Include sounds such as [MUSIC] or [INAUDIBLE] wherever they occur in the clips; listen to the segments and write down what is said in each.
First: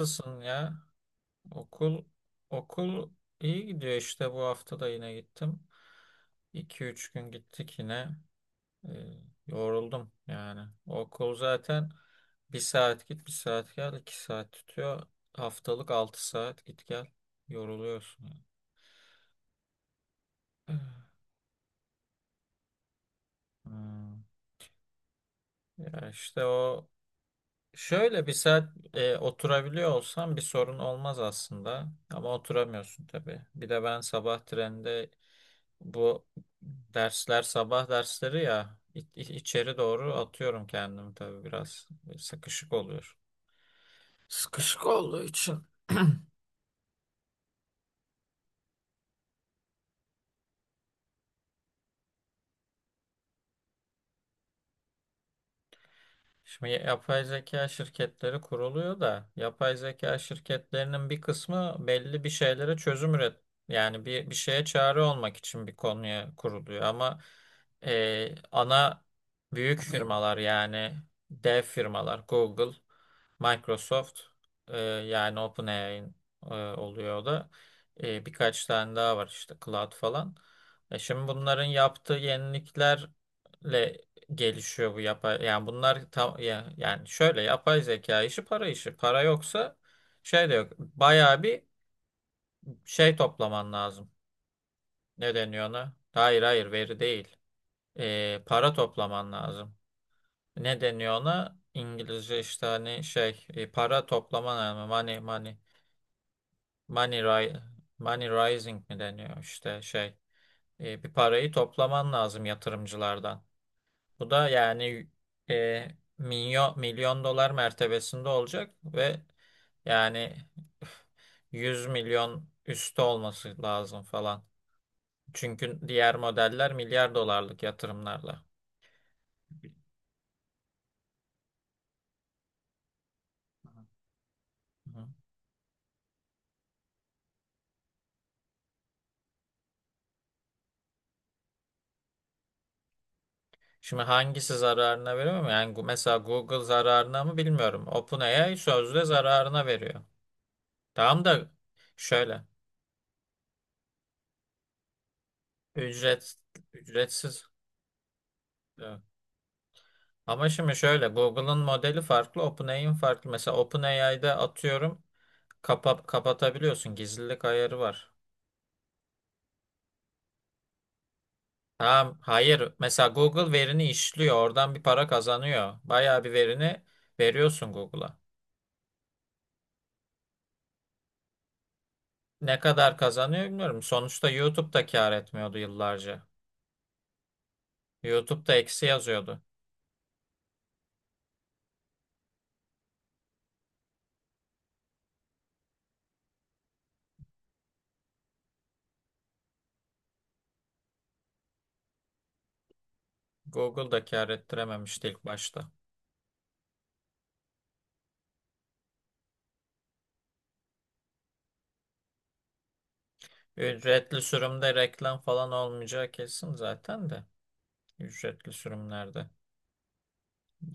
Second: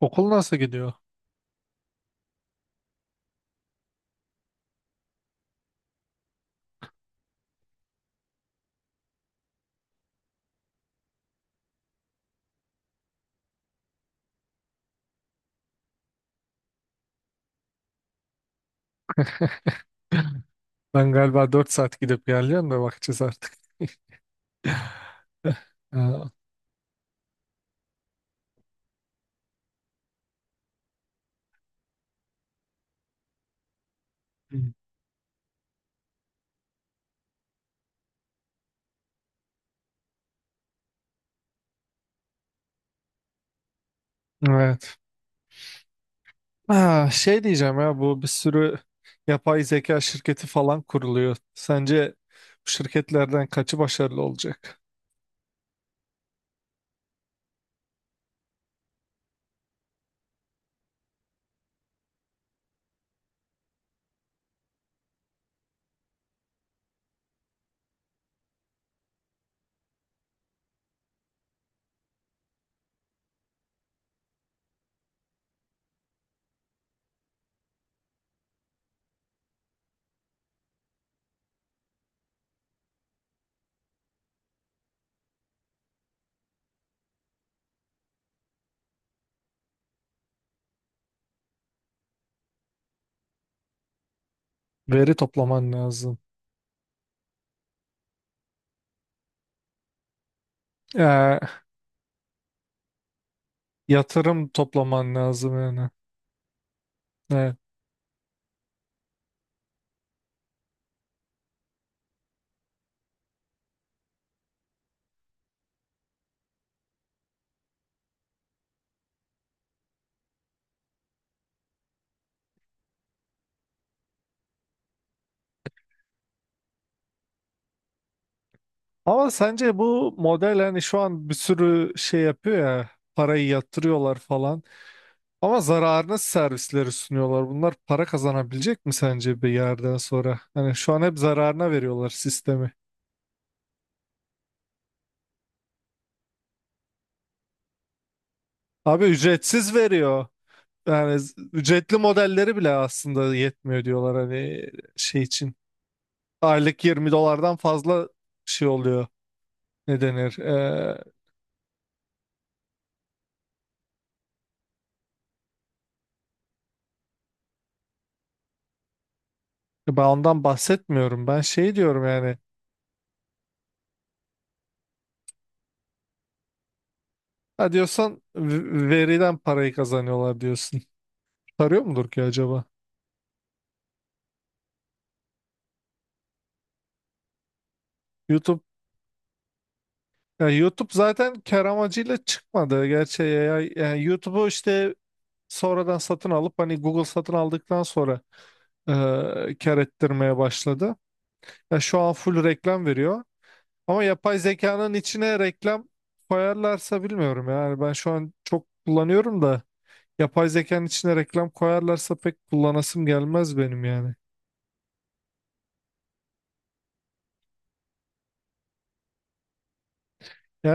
Okul nasıl ya? gidiyor? Okul okul iyi gidiyor işte bu hafta da yine gittim. İki üç gün gittik yine. Ee, Yoruldum yani. Okul zaten bir saat git bir saat gel 2 saat tutuyor. Haftalık 6 saat git gel. Yoruluyorsun, yani. Ben galiba 4 saat gidip geleceğim de bakacağız artık. Hmm. [LAUGHS] Ya Ee, işte o şöyle bir saat oturabiliyor olsam bir sorun olmaz aslında ama oturamıyorsun tabii. Bir de ben sabah trende. Bu dersler sabah dersleri ya, içeri doğru atıyorum kendimi, tabii biraz sıkışık oluyor. Sıkışık Evet. olduğu için. Ha, şey diyeceğim ya bu bir sürü yapay zeka şirketi falan kuruluyor. Sence bu şirketlerden kaçı başarılı olacak? Şimdi yapay zeka şirketleri kuruluyor da yapay zeka şirketlerinin bir kısmı belli bir şeylere çözüm üret, yani bir şeye çare olmak için bir konuya kuruluyor ama ana büyük firmalar, yani dev firmalar Google, Microsoft, yani OpenAI oluyor o da. Birkaç tane daha var işte, Cloud falan. Şimdi bunların yaptığı yeniliklerle gelişiyor bu yapay, yani bunlar tam ya, yani şöyle, yapay zeka işi para işi. Para yoksa şey de yok. Bayağı bir şey toplaman lazım. Veri Ne deniyor toplaman ona? lazım. Hayır, hayır, veri değil. Para toplaman lazım. Ne deniyor Ee, ona? İngilizce işte, hani şey, para yatırım toplaman lazım. toplaman lazım yani. money Evet. ri- Money rising mi deniyor, işte şey. Bir parayı toplaman lazım yatırımcılardan. Bu da yani e, milyon dolar mertebesinde olacak ve yani 100 milyon üstü olması lazım falan. Çünkü diğer modeller milyar dolarlık yatırımlarla. Ama sence bu model hani şu an bir sürü şey yapıyor ya parayı yatırıyorlar falan. Hı. Ama zararına servisleri sunuyorlar. Bunlar para kazanabilecek mi sence bir yerden sonra? Hani şu an hep zararına veriyorlar sistemi. Şimdi hangisi zararına veriyor mu? Yani mesela Google zararına mı bilmiyorum. OpenAI sözde Abi zararına ücretsiz veriyor. veriyor. Yani Tamam da ücretli şöyle, modelleri bile aslında yetmiyor diyorlar hani şey için. ücret Aylık 20 ücretsiz dolardan fazla şey e, oluyor. Ne denir? ama şimdi Ee, şöyle, Google'ın modeli farklı, OpenAI'nin farklı. Mesela OpenAI'de atıyorum kapatabiliyorsun. Gizlilik ayarı var. ben ondan bahsetmiyorum. Ben şey diyorum Ha, yani. hayır. Mesela Google verini işliyor. Oradan bir para kazanıyor. Bayağı bir verini veriyorsun Ha, Google'a. diyorsan veriden parayı kazanıyorlar diyorsun. Tarıyor mudur ki Ne acaba? kadar kazanıyor bilmiyorum. Sonuçta YouTube da kâr etmiyordu yıllarca. YouTube da YouTube eksi yazıyordu. YouTube zaten kar amacıyla çıkmadı. Gerçi AI yani YouTube'u işte sonradan satın alıp hani Google satın aldıktan sonra kar ettirmeye başladı. Ya şu an full reklam veriyor. Google Ama da kâr yapay zekanın ettirememişti ilk içine başta. reklam koyarlarsa bilmiyorum yani ben şu an çok kullanıyorum da yapay zekanın içine reklam koyarlarsa pek kullanasım gelmez benim yani. Ücretli sürümde reklam falan olmayacağı kesin zaten de. Ücretli sürümlerde.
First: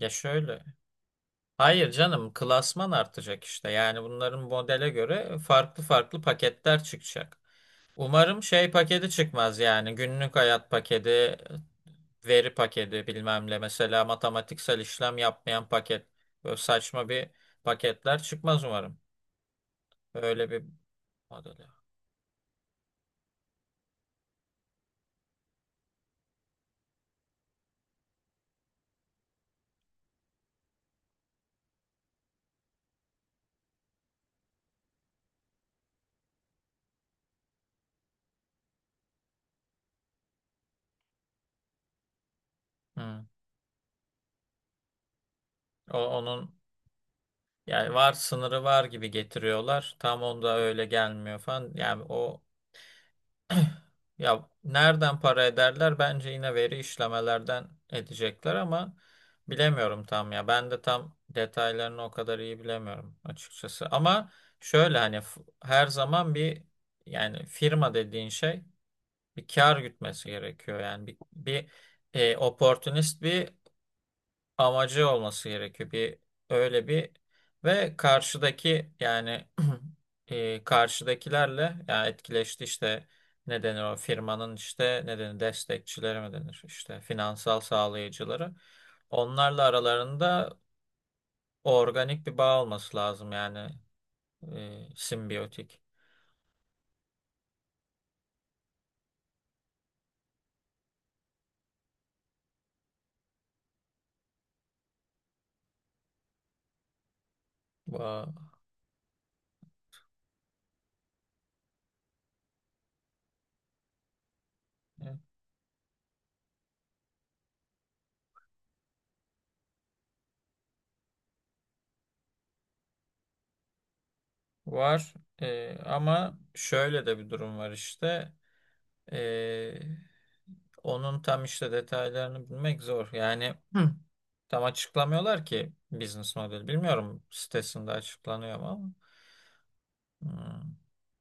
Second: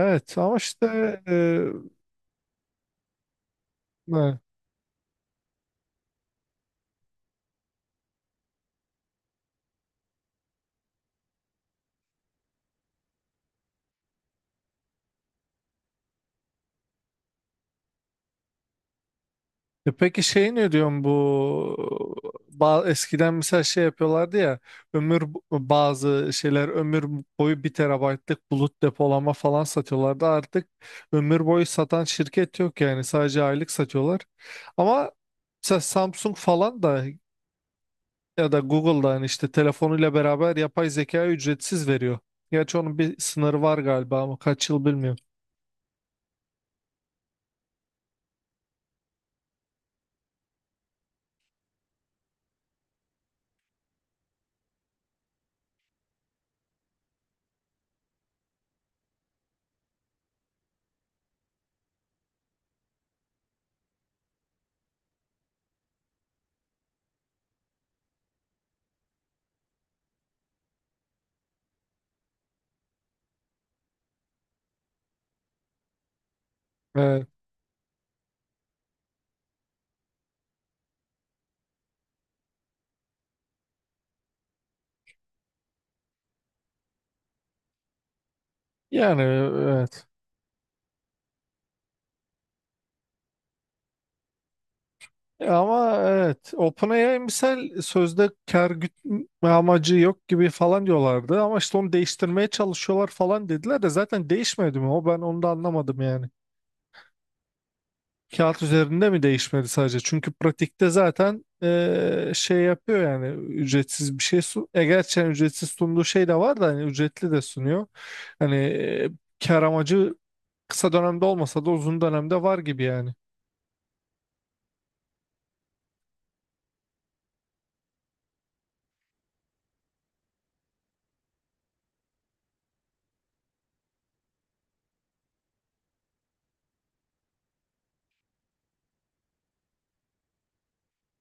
Ya ama şöyle. işte e, Hayır canım, klasman artacak işte. Yani bunların Evet. modele göre farklı farklı paketler çıkacak. Umarım şey paketi çıkmaz, yani günlük hayat paketi, veri paketi bilmem ne, mesela matematiksel işlem yapmayan paket. Böyle saçma bir paketler çıkmaz umarım. E peki Öyle şey bir ne diyorsun bu modeli. Eskiden mesela şey yapıyorlardı ya ömür bazı şeyler ömür boyu bir terabaytlık bulut depolama falan satıyorlardı. Artık ömür boyu satan şirket yok yani sadece aylık satıyorlar ama mesela Samsung falan da ya da Google'da hani işte telefonuyla beraber yapay zeka ücretsiz veriyor. Gerçi onun bir Hı. sınırı var galiba ama kaç yıl bilmiyorum. Onun yani var, sınırı var gibi getiriyorlar. Tam onda öyle gelmiyor falan. Yani o [CLEARS THROAT] ya nereden para ederler? Bence yine veri işlemelerden edecekler ama bilemiyorum tam ya. Ben de tam detaylarını o kadar iyi bilemiyorum açıkçası. Ama şöyle hani her zaman bir, yani firma dediğin şey bir kar gütmesi gerekiyor. Yani bir opportunist bir amacı olması gerekiyor. Bir öyle bir Evet. ve karşıdaki yani [CLEARS THROAT] karşıdakilerle yani etkileşti, işte ne denir, o firmanın işte ne denir, destekçileri mi denir, işte finansal sağlayıcıları. Yani Onlarla evet. aralarında organik bir bağ olması lazım, yani simbiyotik Ama evet, OpenAI misal sözde kar gütme amacı yok gibi falan diyorlardı ama işte onu değiştirmeye çalışıyorlar falan dediler de zaten değişmedi mi o, ben onu da anlamadım yani. bağ Kağıt üzerinde mi değişmedi sadece? Çünkü pratikte zaten şey yapıyor yani ücretsiz bir şey sun. E e, gerçekten ücretsiz sunduğu şey de var da hani ücretli de sunuyor. Hani kar amacı kısa dönemde olmasa da uzun dönemde var gibi yani. var. Ama şöyle de bir durum var işte. Ee, Onun tam işte detaylarını bilmek zor. Yani hı, tam açıklamıyorlar ki business model. Bilmiyorum sitesinde açıklanıyor mu ama. Hmm.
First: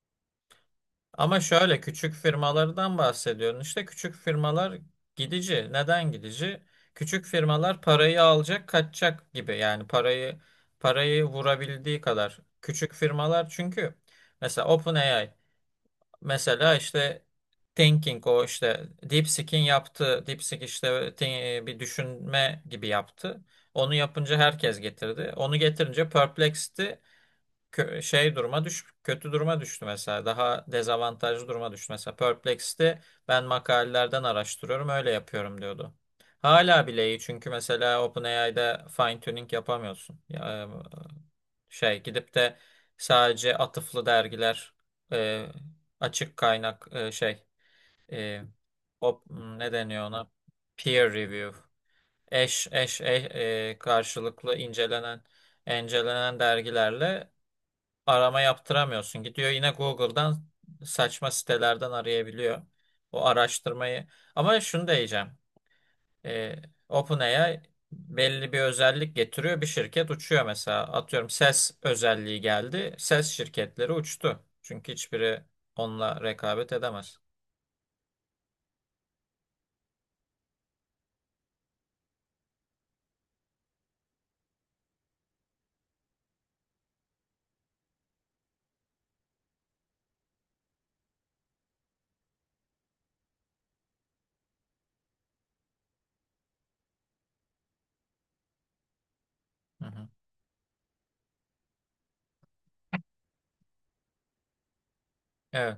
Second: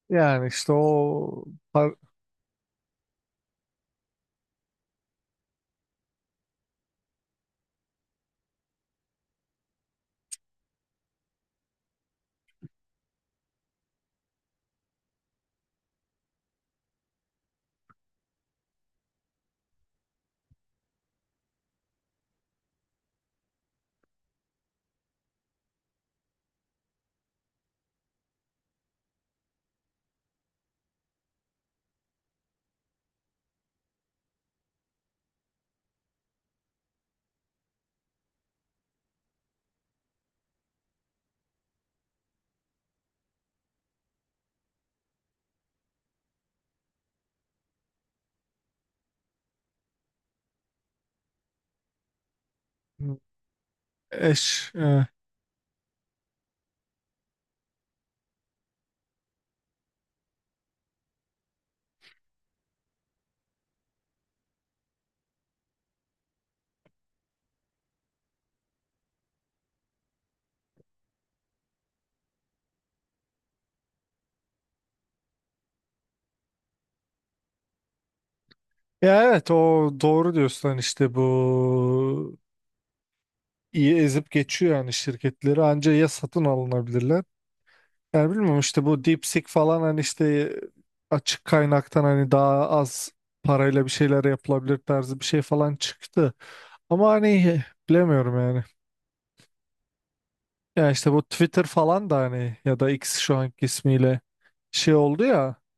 Yani işte Ama o şöyle, par- küçük firmalardan bahsediyorum. İşte küçük firmalar gidici. Neden gidici? Küçük firmalar parayı alacak, kaçacak gibi. Yani parayı vurabildiği kadar. Küçük firmalar çünkü mesela OpenAI. Mesela işte thinking, o işte DeepSeek'in yaptığı, DeepSeek işte bir düşünme gibi yaptı. Onu yapınca herkes getirdi. Onu getirince Perplexed'i kö- şey duruma düş kötü duruma düştü mesela. Daha dezavantajlı duruma düştü. Mesela Perplexed'i ben makalelerden araştırıyorum, öyle yapıyorum diyordu. Hala bile iyi, çünkü mesela OpenAI'de fine tuning yapamıyorsun. Ya, şey gidip de sadece atıflı dergiler, e, açık kaynak, şey e, o, ne deniyor ona? Peer review. Karşılıklı eş. incelenen dergilerle arama yaptıramıyorsun. Gidiyor yine Google'dan saçma sitelerden arayabiliyor o araştırmayı. Ama şunu da diyeceğim. Ee, OpenAI belli bir özellik getiriyor. Bir şirket uçuyor mesela. Atıyorum, ses özelliği geldi. Ses şirketleri uçtu. Çünkü hiçbiri onunla rekabet edemez. Ya evet o doğru diyorsun hani işte bu iyi ezip geçiyor yani şirketleri anca ya satın alınabilirler. Yani bilmiyorum, işte bu DeepSeek falan hani işte açık kaynaktan hani daha az parayla bir şeyler yapılabilir tarzı bir şey falan çıktı. Ama hani bilemiyorum yani. Hı hı. Ya işte bu Twitter falan da hani ya da X şu anki ismiyle şey oldu ya. Evet.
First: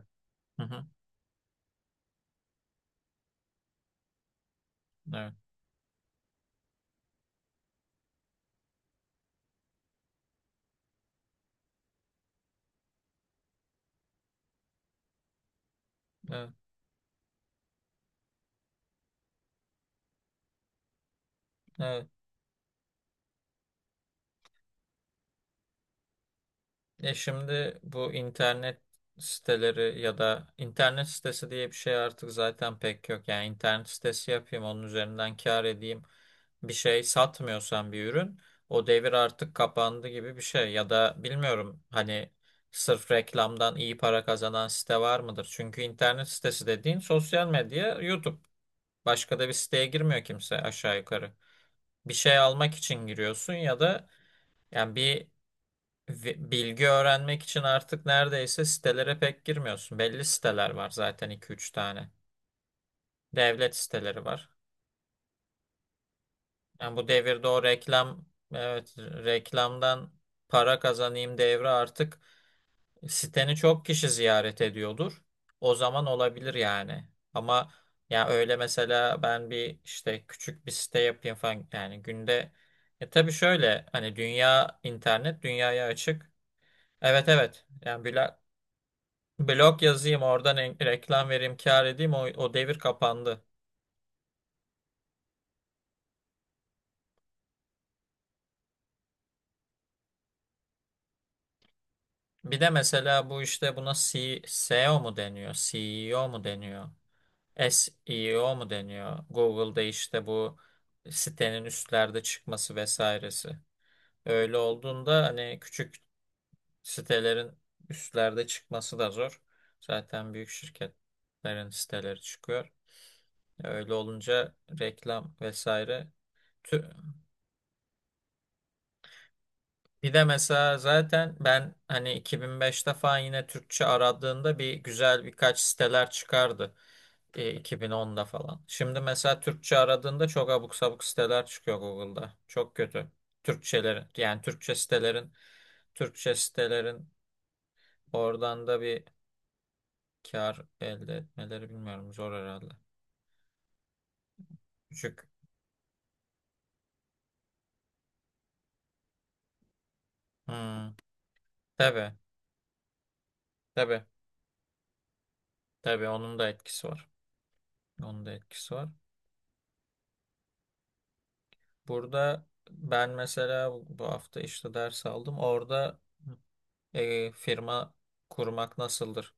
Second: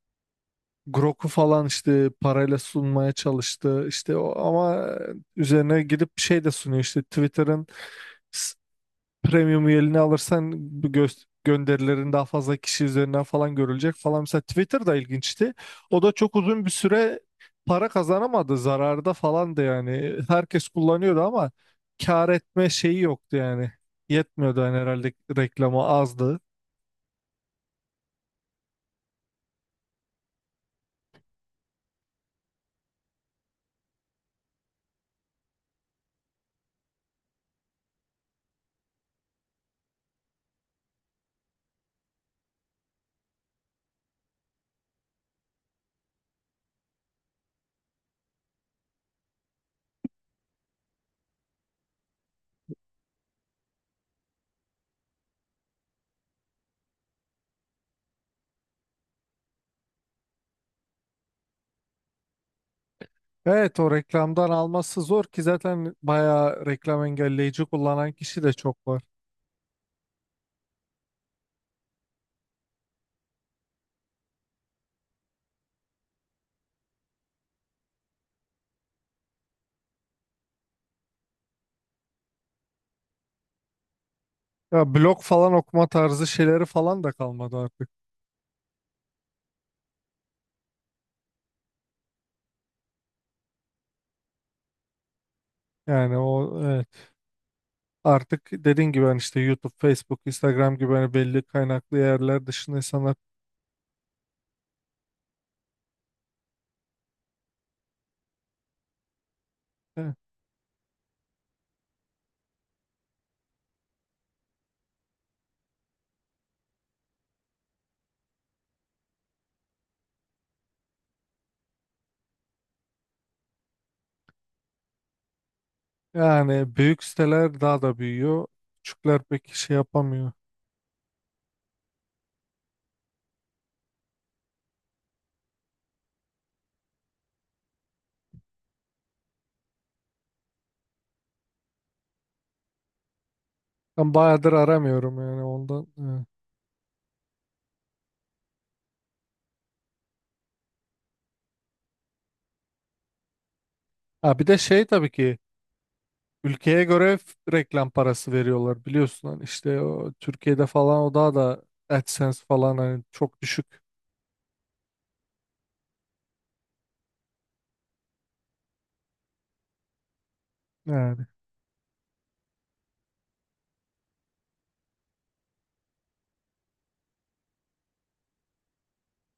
Hı hı. Grok'u falan işte parayla sunmaya çalıştı işte o, ama Evet. üzerine gidip şey de sunuyor, işte Twitter'ın s- premium üyeliğini alırsan bu gönderilerin daha fazla kişi üzerinden falan görülecek falan. Mesela Twitter da ilginçti, o da çok Evet. uzun bir süre para kazanamadı, zararda falan da yani, herkes kullanıyordu ama Evet. kar etme şeyi yoktu yani, yetmiyordu yani, herhalde reklamı azdı. Ya şimdi bu internet siteleri ya da internet sitesi diye bir şey artık zaten pek yok. Yani internet sitesi yapayım, onun üzerinden kâr edeyim. Bir şey satmıyorsan bir ürün, o devir artık kapandı gibi bir şey. Ya da bilmiyorum hani sırf reklamdan iyi para kazanan site var mıdır? Çünkü internet sitesi dediğin sosyal medya, YouTube. Başka da bir siteye girmiyor kimse aşağı yukarı. Bir şey almak için giriyorsun ya da yani bir ve bilgi öğrenmek için artık neredeyse sitelere pek girmiyorsun. Belli siteler var zaten, iki üç tane. Devlet Evet, o siteleri var. reklamdan alması zor ki zaten bayağı Yani reklam bu devirde o engelleyici kullanan reklam, kişi de çok evet var. reklamdan para kazanayım devri artık, siteni çok kişi ziyaret ediyordur. O zaman olabilir yani. Ama ya öyle, mesela ben bir işte küçük bir site yapayım falan, yani günde tabii şöyle, hani dünya, Ya blog internet falan dünyaya okuma tarzı açık. şeyleri falan da Evet, kalmadı evet. artık. Yani Bülent, blog yazayım, oradan reklam vereyim, kâr edeyim. O devir kapandı. Yani o, evet. Artık dediğin gibi hani işte YouTube, Facebook, Instagram gibi hani belli kaynaklı yerler Bir de dışında insanlar... mesela bu işte buna SEO mu deniyor? CEO mu deniyor? SEO mu deniyor? Google'da Evet. işte bu sitenin üstlerde çıkması vesairesi. Öyle olduğunda hani küçük sitelerin üstlerde çıkması da zor. Zaten büyük şirketlerin siteleri çıkıyor. Öyle olunca reklam vesaire. Yani büyük siteler daha da büyüyor. Küçükler pek şey Bir de yapamıyor. mesela zaten ben hani 2005'te falan yine Türkçe aradığında bir güzel birkaç siteler çıkardı. 2010'da falan. Şimdi mesela Türkçe aradığında çok abuk sabuk siteler çıkıyor Google'da. Çok kötü. Türkçelerin, Ben yani bayağıdır Türkçe aramıyorum sitelerin, yani ondan. Evet. Türkçe sitelerin oradan da bir kar elde etmeleri bilmiyorum, zor herhalde. Ha, bir de şey tabii Küçük. ki ülkeye göre reklam parası veriyorlar biliyorsun, hani işte o, Türkiye'de Hmm. falan o daha da... Tabii, AdSense falan hani çok düşük tabii, tabii, onun da etkisi var. Onun da etkisi var. yani. Burada ben mesela bu hafta işte ders aldım. Orada firma kurmak nasıldır?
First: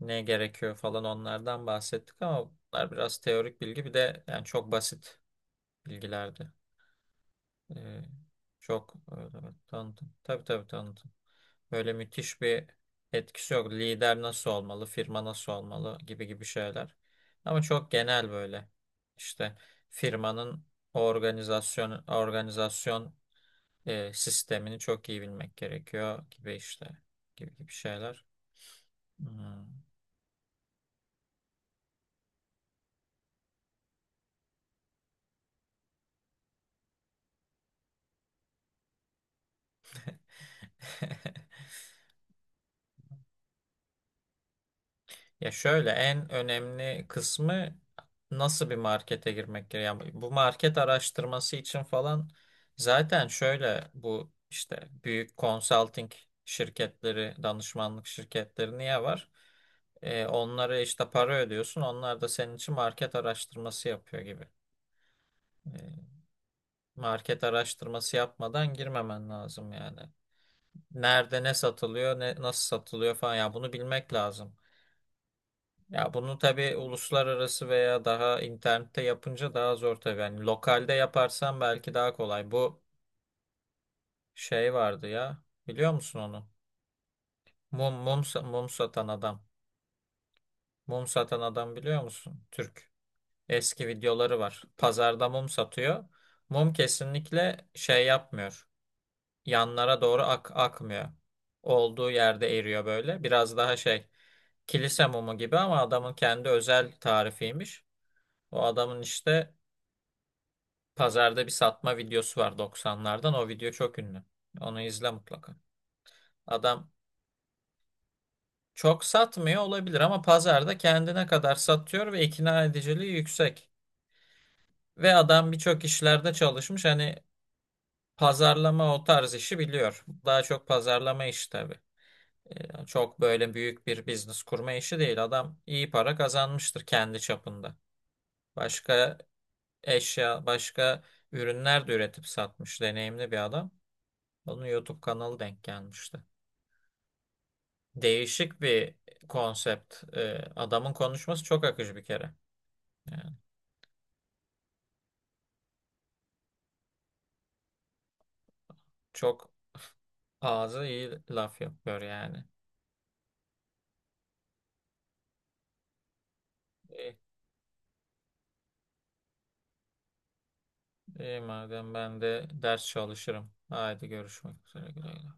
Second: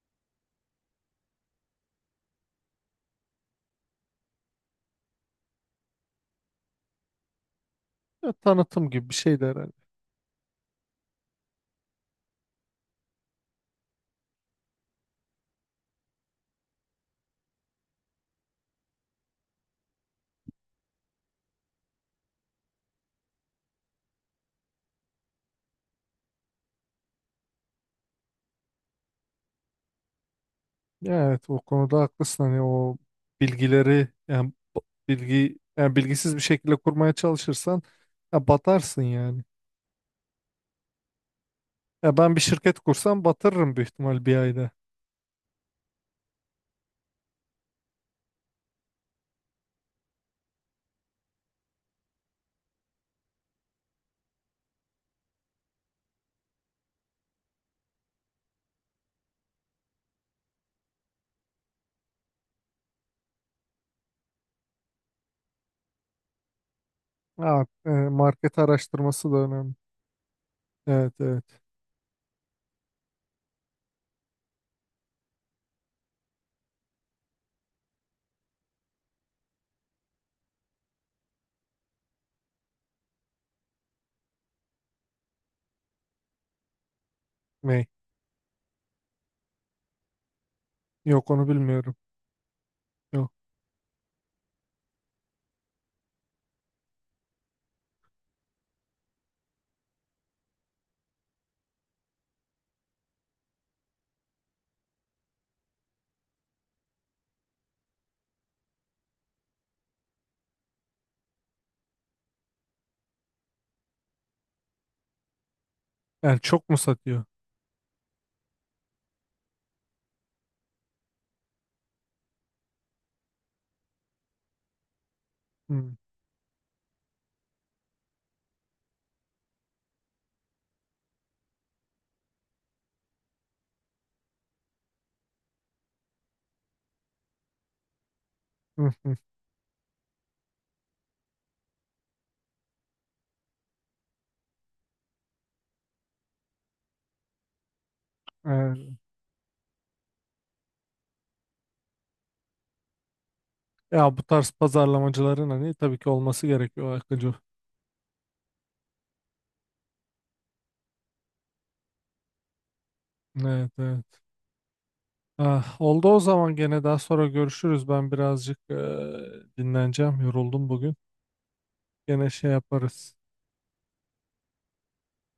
Ne gerekiyor falan, onlardan bahsettik ama bunlar biraz teorik bilgi, bir de yani çok basit bilgilerdi. E, Ya tanıtım Çok gibi bir öyle şey de herhalde. tanıdım. Tabii, tabii tanıdım. Böyle müthiş bir etkisi yok. Lider nasıl olmalı, firma nasıl olmalı, gibi gibi şeyler. Ama çok genel böyle. İşte firmanın organizasyon sistemini çok iyi bilmek gerekiyor gibi, işte gibi gibi şeyler. Hmm. Ya evet o konuda haklısın, hani o bilgileri yani bilgi yani bilgisiz bir şekilde kurmaya çalışırsan ya batarsın yani. [LAUGHS] Ya ben bir şirket kursam batırırım büyük ihtimal bir ayda. Ya şöyle en önemli kısmı nasıl bir markete girmek gerekiyor. Yani bu market araştırması için falan zaten şöyle, bu işte büyük consulting şirketleri, danışmanlık şirketleri niye var? Onlara işte para ödüyorsun. Onlar da senin için market araştırması yapıyor gibi. E, Market Ha, araştırması market yapmadan girmemen araştırması da lazım önemli. yani. Evet, Nerede ne evet. satılıyor, ne nasıl satılıyor falan, ya bunu bilmek lazım. Ya bunu tabii uluslararası veya daha internette yapınca daha zor tabii. Yani lokalde yaparsan belki daha kolay. Bu şey vardı ya. Biliyor musun onu? Ney? Mum satan adam. Mum Yok, satan onu adam bilmiyorum. biliyor musun? Türk. Yok. Eski videoları var. Pazarda mum satıyor. Mum kesinlikle şey yapmıyor. Yanlara doğru akmıyor. Olduğu yerde eriyor böyle. Biraz daha şey, kilise mumu gibi ama adamın kendi özel tarifiymiş. O adamın işte pazarda bir satma videosu var 90'lardan. O video çok ünlü. Onu izle mutlaka. Yani çok mu Adam satıyor? çok satmıyor olabilir ama pazarda kendine kadar satıyor ve ikna ediciliği yüksek. Ve adam birçok Hmm. işlerde çalışmış. Hani pazarlama, o tarz işi biliyor. Daha çok pazarlama işi tabii. Çok böyle büyük bir business kurma işi değil. Adam iyi para kazanmıştır kendi çapında. Hı hı. Başka eşya, başka ürünler de üretip satmış, deneyimli bir adam. Onun YouTube kanalı denk gelmişti. Değişik Evet. bir konsept. Adamın konuşması çok akıcı bir kere. Yani Ya bu tarz pazarlamacıların hani tabii ki olması gerekiyor Akıncı. çok ağzı iyi laf yapıyor yani. Evet, evet. Ah, oldu, o zaman gene daha İyi, sonra görüşürüz. Ben birazcık dinleneceğim. Yoruldum bugün. iyi madem ben Gene de şey ders yaparız. çalışırım. Haydi görüşmek üzere. Güle güle.